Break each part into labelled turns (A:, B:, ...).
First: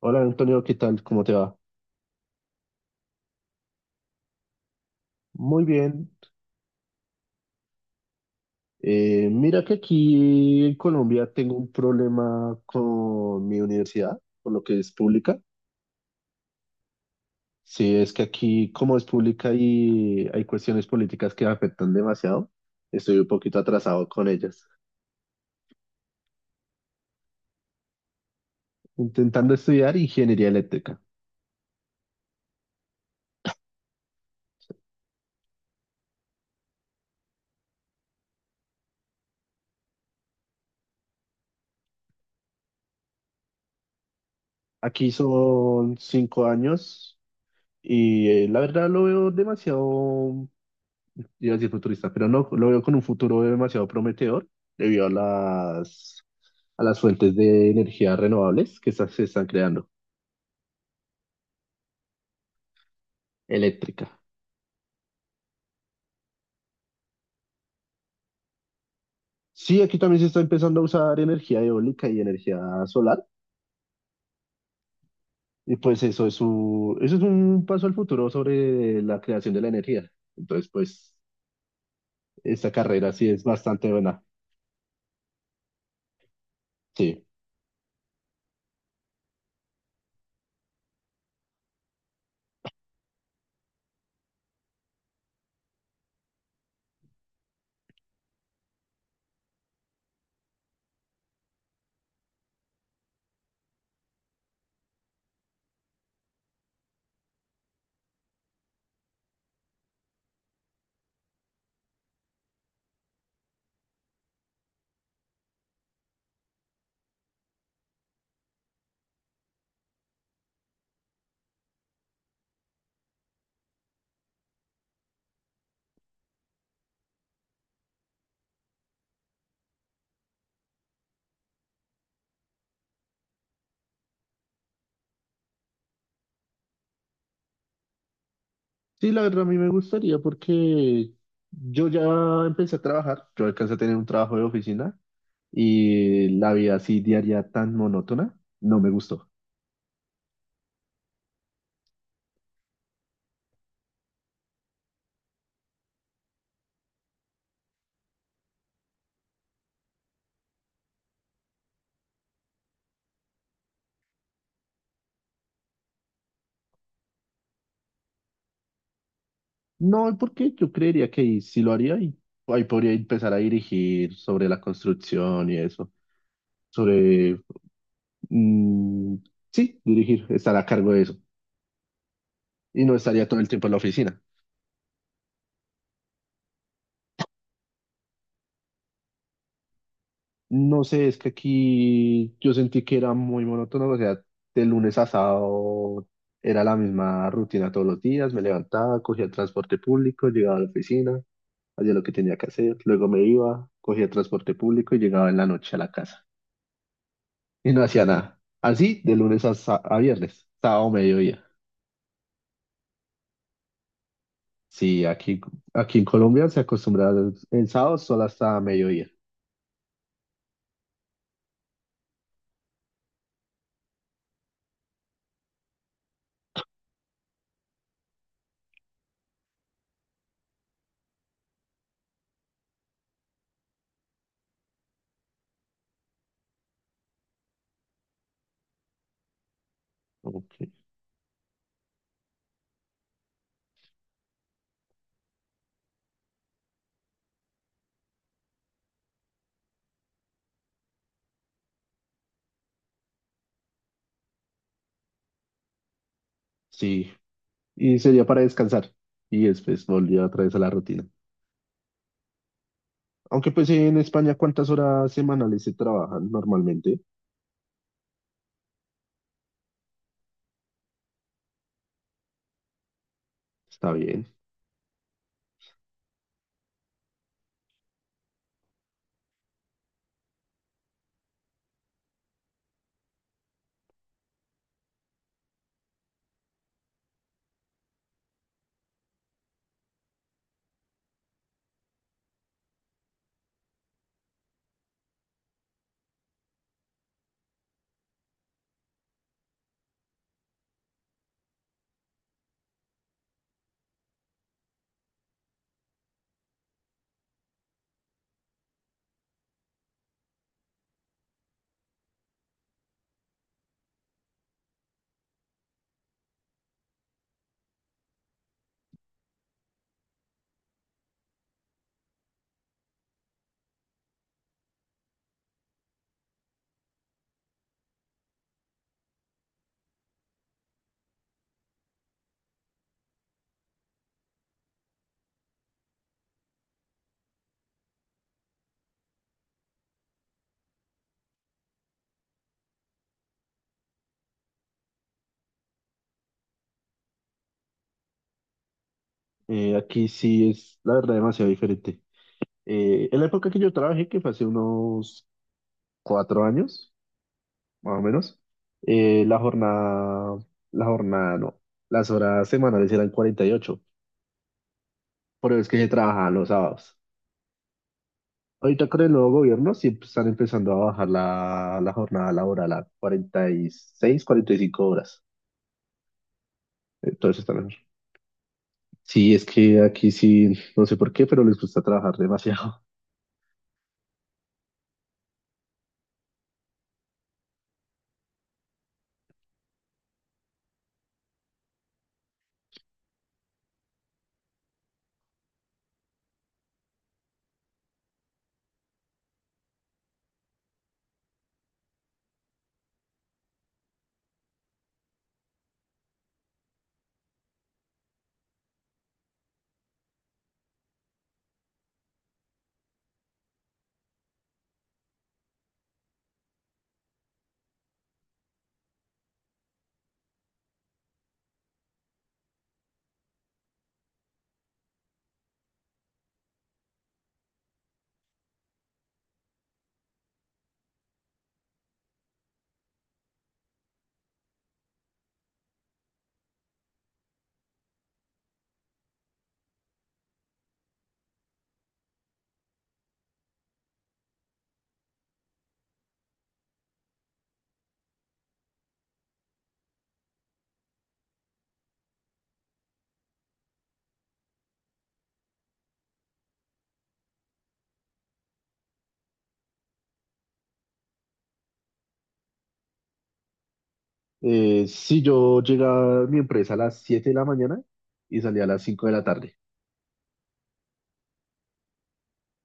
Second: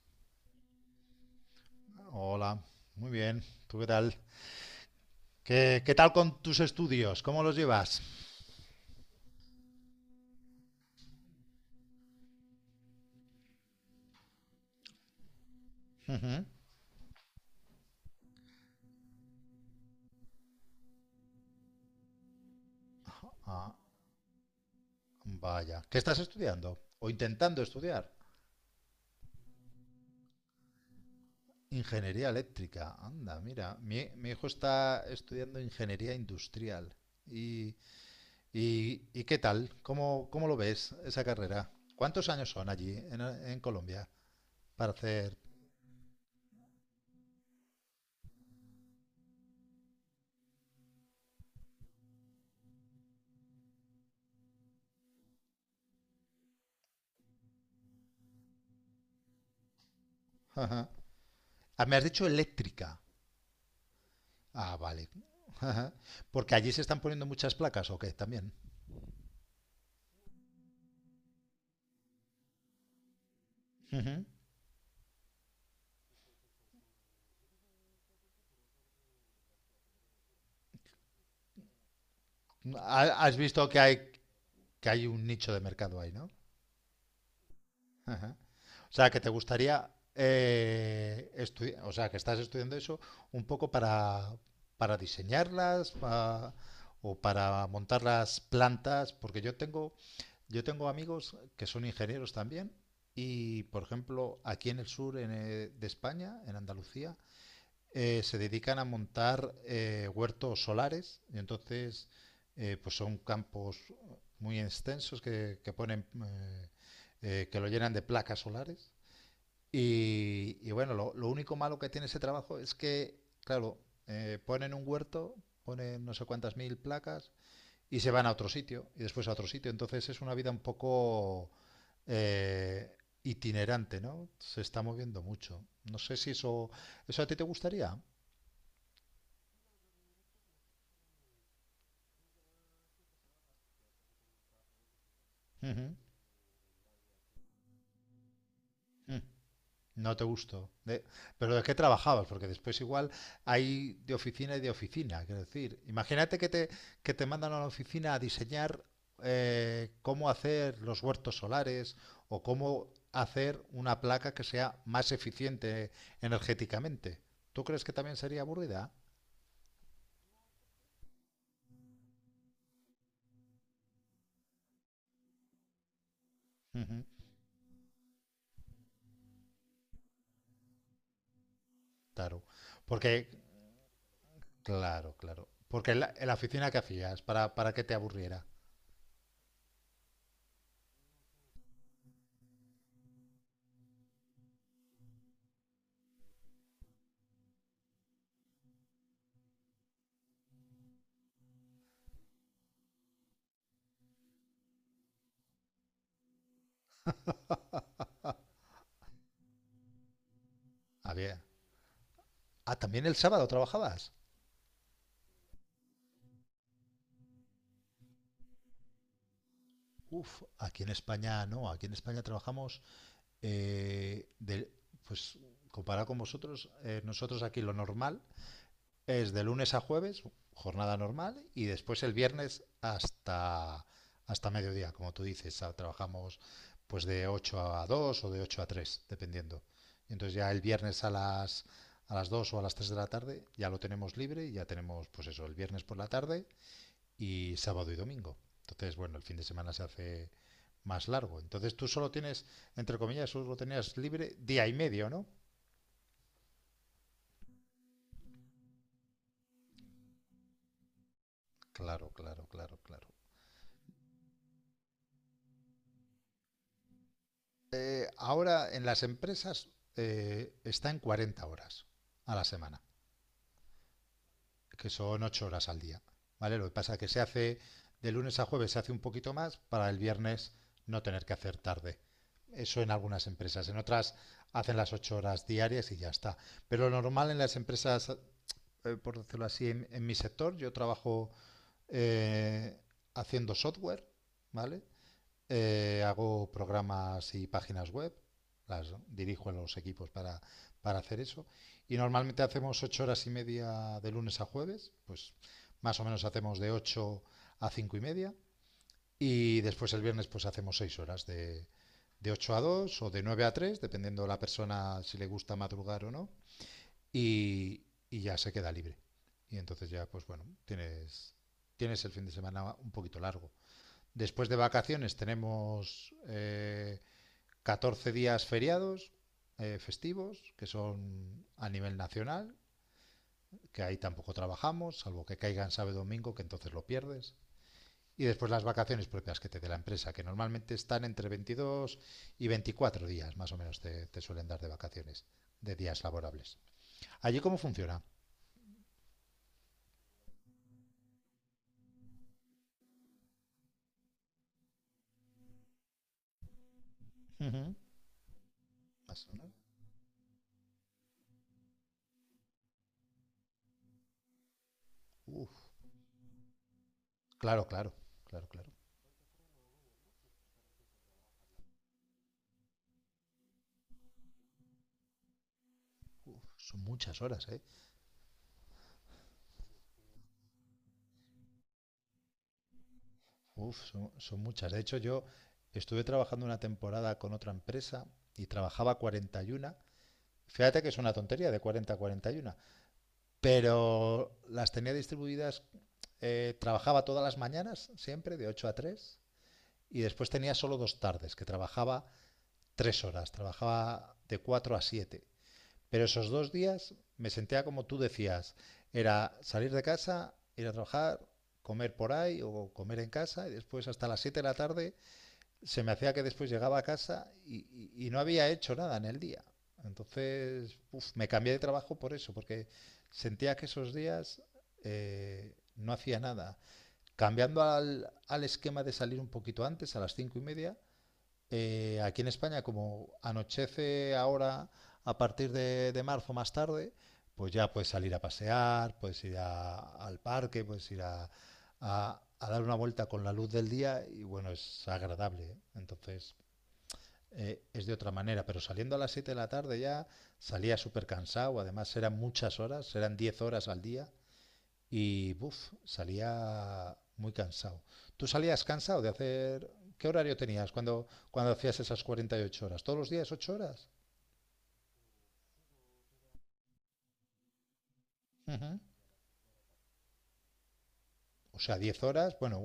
A: Hola Antonio, ¿qué tal? ¿Cómo te va?
B: Hola, muy bien. ¿Tú qué tal? ¿Qué,
A: Muy
B: qué
A: bien.
B: tal con tus estudios? ¿Cómo los llevas?
A: Mira que aquí en Colombia tengo un problema con mi universidad, por lo que es pública.
B: Ujú.
A: Sí, es que aquí como es pública y hay cuestiones políticas que afectan demasiado, estoy un poquito
B: Ah,
A: atrasado con ellas.
B: vaya. ¿Qué estás estudiando? ¿O intentando estudiar?
A: Intentando estudiar ingeniería eléctrica.
B: Ingeniería eléctrica. Anda, mira. Mi hijo está estudiando ingeniería industrial. ¿Y, y qué tal? ¿Cómo lo ves esa carrera? ¿Cuántos años son allí en Colombia para
A: Aquí
B: hacer...
A: son 5 años y la verdad lo veo demasiado, iba a decir futurista, pero no, lo veo con un futuro demasiado prometedor debido a a las fuentes de energía renovables que se están creando,
B: Ajá. Ah, me has dicho eléctrica.
A: eléctrica.
B: Ah, vale. Ajá. Porque allí se están poniendo muchas placas, ¿o qué? También.
A: Sí, aquí también se está empezando a usar energía eólica y energía solar,
B: Ujú.
A: y pues eso es un paso al futuro sobre la creación de la energía. Entonces, pues, esta carrera
B: Ha-
A: sí
B: Has
A: es
B: visto
A: bastante buena.
B: que hay un nicho de mercado ahí, ¿no?
A: Sí.
B: Ajá. O sea, que te gustaría, o sea, que estás estudiando eso un poco para o para montar las plantas, porque yo tengo amigos que son ingenieros también y, por ejemplo, aquí en el sur, de España, en Andalucía, se dedican a montar, huertos solares y entonces, pues son campos muy extensos que ponen, que lo llenan de placas solares y bueno, lo único malo que tiene ese trabajo es que, claro, ponen un huerto, ponen no sé cuántas mil placas y se van a otro sitio y después a otro sitio. Entonces es una vida un poco, eh, itinerante, no, se está moviendo mucho. No sé si eso, eso a ti te gustaría.
A: Sí, la verdad a mí me gustaría porque yo ya empecé a trabajar, yo alcancé a tener un trabajo de oficina
B: Ujú,
A: y la vida así diaria tan monótona, no me
B: mm.
A: gustó.
B: No te gustó. Pero ¿de qué trabajabas? Porque después, igual, hay de oficina y de oficina. Quiero decir, imagínate que te mandan a la oficina a diseñar, cómo hacer los huertos solares o cómo hacer una placa que sea más eficiente energéticamente. ¿Tú crees que también sería aburrida?
A: No, porque yo creería que ahí sí lo haría y ahí podría empezar a dirigir sobre la construcción y eso,
B: Ujú,
A: sobre, mm, sí, dirigir, estar a cargo de eso
B: Claro.
A: y no estaría
B: Porque,
A: todo el tiempo en la oficina.
B: claro, claro. Porque en la oficina que hacías, para que te aburriera.
A: No sé, es que aquí yo sentí que era muy monótono, o sea, de lunes a sábado era la misma rutina todos los días, me levantaba, cogía el transporte público, llegaba a la oficina, hacía lo que tenía que hacer, luego me iba, cogía transporte público y llegaba en la noche a la casa. Y no hacía nada. Así, de lunes a viernes, sábado,
B: Había.
A: mediodía.
B: Ah, también el sábado trabajabas.
A: Sí, aquí en Colombia se acostumbra el sábado solo hasta mediodía.
B: Uf, aquí en España no, aquí en España trabajamos, eh, de, pues, comparado con vosotros, nosotros aquí lo normal es de lunes a jueves, jornada normal, y después el viernes hasta mediodía, como tú dices. Ah, trabajamos pues de 8 a 2 o de 8 a tres, dependiendo. Y entonces ya el
A: Ok.
B: viernes a las dos o a las tres de la tarde ya lo tenemos libre, y ya tenemos pues eso, el viernes por la tarde y sábado y domingo. Entonces, bueno, el fin de semana se hace más largo. Entonces tú solo tienes, entre comillas, solo tenías libre día y medio, ¿no?
A: Sí, y sería para descansar. Y después volvía otra vez a la rutina.
B: Claro, claro, claro, claro.
A: Aunque pues en España, ¿cuántas horas semanales se trabajan normalmente?
B: Ahora en las empresas, está en 40 horas a la semana,
A: Está bien.
B: que son 8 horas al día, ¿vale? Lo que pasa es que se hace de lunes a jueves, se hace un poquito más para el viernes no tener que hacer tarde. Eso en algunas empresas; en otras hacen las 8 horas diarias y ya está. Pero lo normal en las empresas, por decirlo así, en mi sector, yo trabajo, eh, haciendo software, ¿vale? Hago programas y páginas web, las dirijo a los equipos para hacer eso. Y normalmente hacemos 8 horas y media de lunes a jueves, pues más o menos hacemos de 8 a cinco y media. Y después el viernes pues hacemos 6 horas, de 8 a 2 o de 9 a 3, dependiendo de la persona si le gusta madrugar o no, y, y ya se queda libre. Y entonces ya, pues bueno, tienes, tienes el fin de semana un poquito largo. Después de vacaciones tenemos, 14 días feriados, festivos, que son a nivel nacional, que ahí tampoco trabajamos, salvo que caigan sábado y domingo, que entonces lo pierdes. Y después las vacaciones propias que te dé la empresa, que normalmente están entre 22 y 24 días, más o menos, te suelen dar de vacaciones, de días laborables. ¿Allí cómo funciona?
A: Aquí sí es, la verdad, demasiado diferente. En la época que yo trabajé, que fue hace unos 4 años,
B: Ujú.
A: más o menos. Eh, la jornada, la jornada no, las horas semanales eran 48, pero es
B: Uf,
A: que se trabajaban los sábados.
B: claro, claro, claro, claro.
A: Ahorita con el nuevo gobierno sí están empezando a bajar la jornada laboral a 40, 46, 45 horas.
B: Son muchas
A: Entonces
B: horas,
A: está
B: ¿eh?
A: mejor. Sí, es que aquí sí, no sé por qué, pero les gusta trabajar demasiado.
B: Uf, son muchas. De hecho, yo estuve trabajando una temporada con otra empresa y trabajaba 41. Fíjate que es una tontería, de 40 a 41, pero las tenía distribuidas. Trabajaba todas las mañanas, siempre, de 8 a tres, y después tenía solo dos tardes, que trabajaba tres horas, trabajaba de 4 a 7. Pero esos dos días me sentía como tú decías, era salir de casa, ir a trabajar, comer por ahí o comer en casa, y después hasta las 7 de la tarde se me hacía que después llegaba a casa y no había hecho nada en el día. Entonces, uf, me cambié de trabajo por eso, porque sentía que esos días, no hacía nada. Cambiando al, al esquema de salir un poquito antes, a las cinco y media, aquí en España, como anochece ahora a partir de marzo más tarde, pues ya puedes salir a pasear, puedes ir al parque, puedes ir a dar una vuelta con la luz del día, y bueno, es agradable, ¿eh? Entonces, es de otra manera, pero saliendo a las 7 de la tarde ya salía súper cansado. Además, eran muchas horas, eran 10 horas al día, y buf, salía muy cansado. ¿Tú salías cansado de hacer... ¿Qué horario tenías cuando hacías esas 48 horas? ¿Todos los días 8 horas?
A: Si yo llegaba a mi empresa a las 7 de la mañana y salía a
B: Ujú.
A: las 5 de la tarde.
B: O sea, 10 horas. Bueno,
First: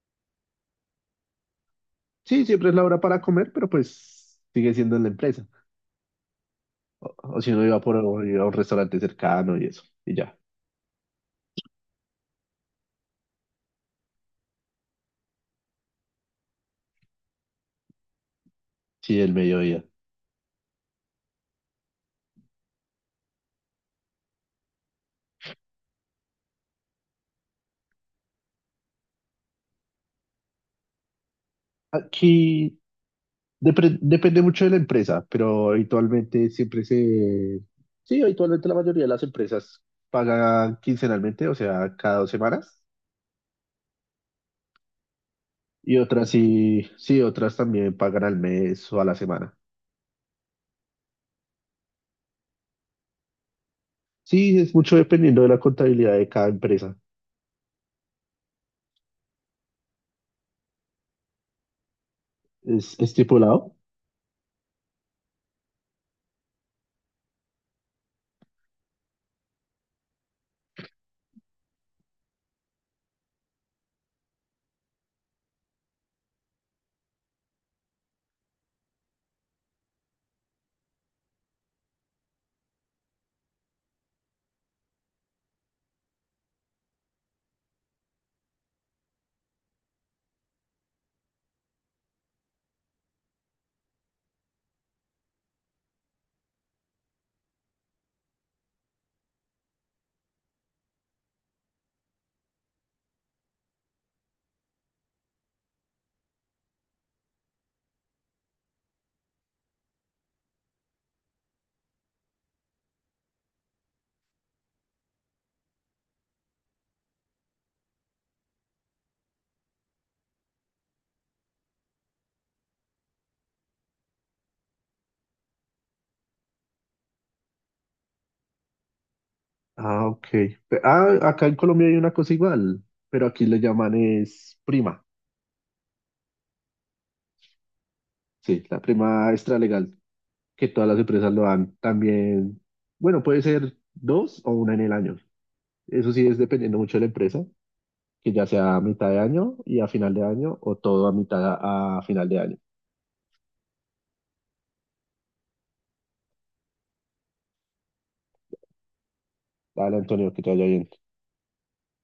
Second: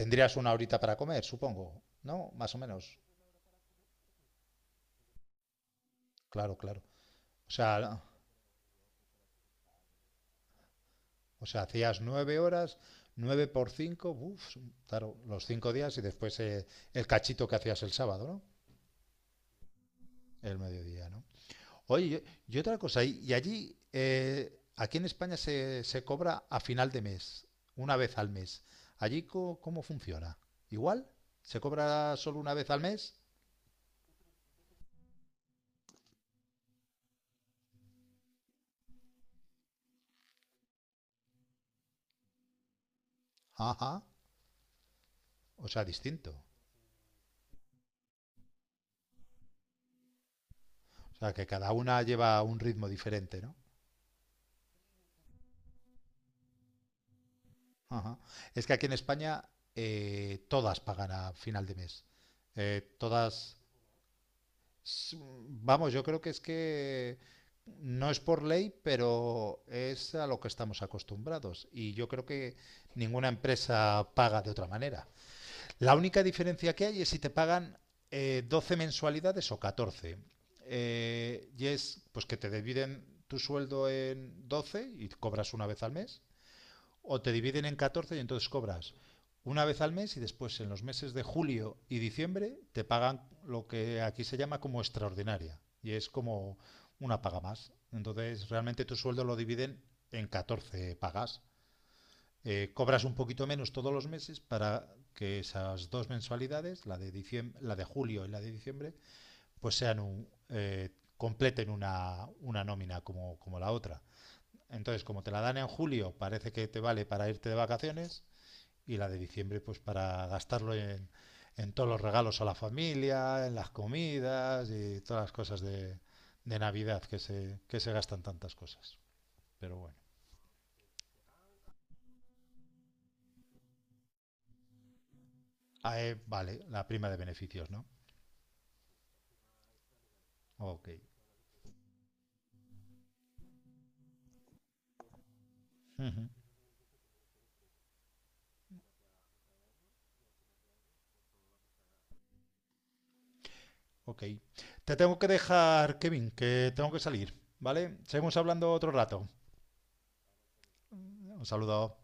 B: tendrías una horita para comer, supongo, ¿no?
A: Sí,
B: Más o
A: siempre es la
B: menos.
A: hora para comer, pero pues sigue siendo en la empresa.
B: Claro, claro.
A: O, o si
B: O
A: uno
B: sea,
A: iba a un restaurante cercano y eso, y ya.
B: o sea, hacías 9 horas, 9 por cinco, buf, claro, los 5 días, y después, el cachito que hacías el sábado, ¿no?
A: Sí, el mediodía.
B: El mediodía, ¿no? Oye, y otra cosa, y allí, aquí en España se cobra a final de mes, una vez al mes. ¿Allí cómo funciona? ¿Igual? ¿Se cobra solo una vez
A: Aquí
B: al mes?
A: depende mucho de la empresa, pero habitualmente siempre se... Sí, habitualmente la mayoría de las empresas pagan quincenalmente, o sea, cada 2 semanas.
B: Ajá, o sea,
A: Y otras
B: distinto.
A: sí, sí, otras también pagan al mes o a la semana.
B: O sea, que cada una lleva un ritmo diferente, ¿no?
A: Sí, es mucho dependiendo de la contabilidad de cada empresa.
B: Ajá. Es que aquí en España, todas pagan a final de mes. Eh,
A: ¿Es
B: todas
A: estipulado?
B: Vamos, yo creo que es que no es por ley, pero es a lo que estamos acostumbrados. Y yo creo que ninguna empresa paga de otra manera. La única diferencia que hay es si te pagan, 12 mensualidades o 14. Y es, pues, que te dividen tu sueldo en 12 y cobras una vez al mes, o te dividen en 14 y entonces cobras una vez al mes y después en los meses de julio y diciembre te pagan lo que aquí se llama como extraordinaria, y es como una paga más. Entonces realmente tu sueldo lo dividen en 14 pagas. Cobras un poquito menos todos los meses para que esas dos mensualidades, diciembre, la de julio y la de diciembre, pues sean un, completen una nómina como, como la otra. Entonces, como te la dan en julio, parece que te vale para irte de vacaciones, y la de diciembre pues para gastarlo en todos los regalos a la familia, en las comidas y todas las cosas de Navidad, que se gastan tantas cosas. Pero bueno.
A: Ah, ok. Ah, acá en Colombia hay una cosa igual, pero aquí le llaman es prima.
B: Ah, vale, la prima de beneficios, ¿no?
A: Sí, la prima extralegal, que todas
B: Ok.
A: las empresas lo dan también. Bueno, puede ser dos o una en el año.
B: Uh
A: Eso sí
B: -huh.
A: es dependiendo mucho de la empresa, que ya sea a mitad de año y a final de año o todo a mitad a final de año.
B: Ok. Te tengo que dejar, Kevin, que tengo que salir, ¿vale? Seguimos hablando otro rato.
A: Dale, Antonio, que te vaya bien.
B: Un saludo.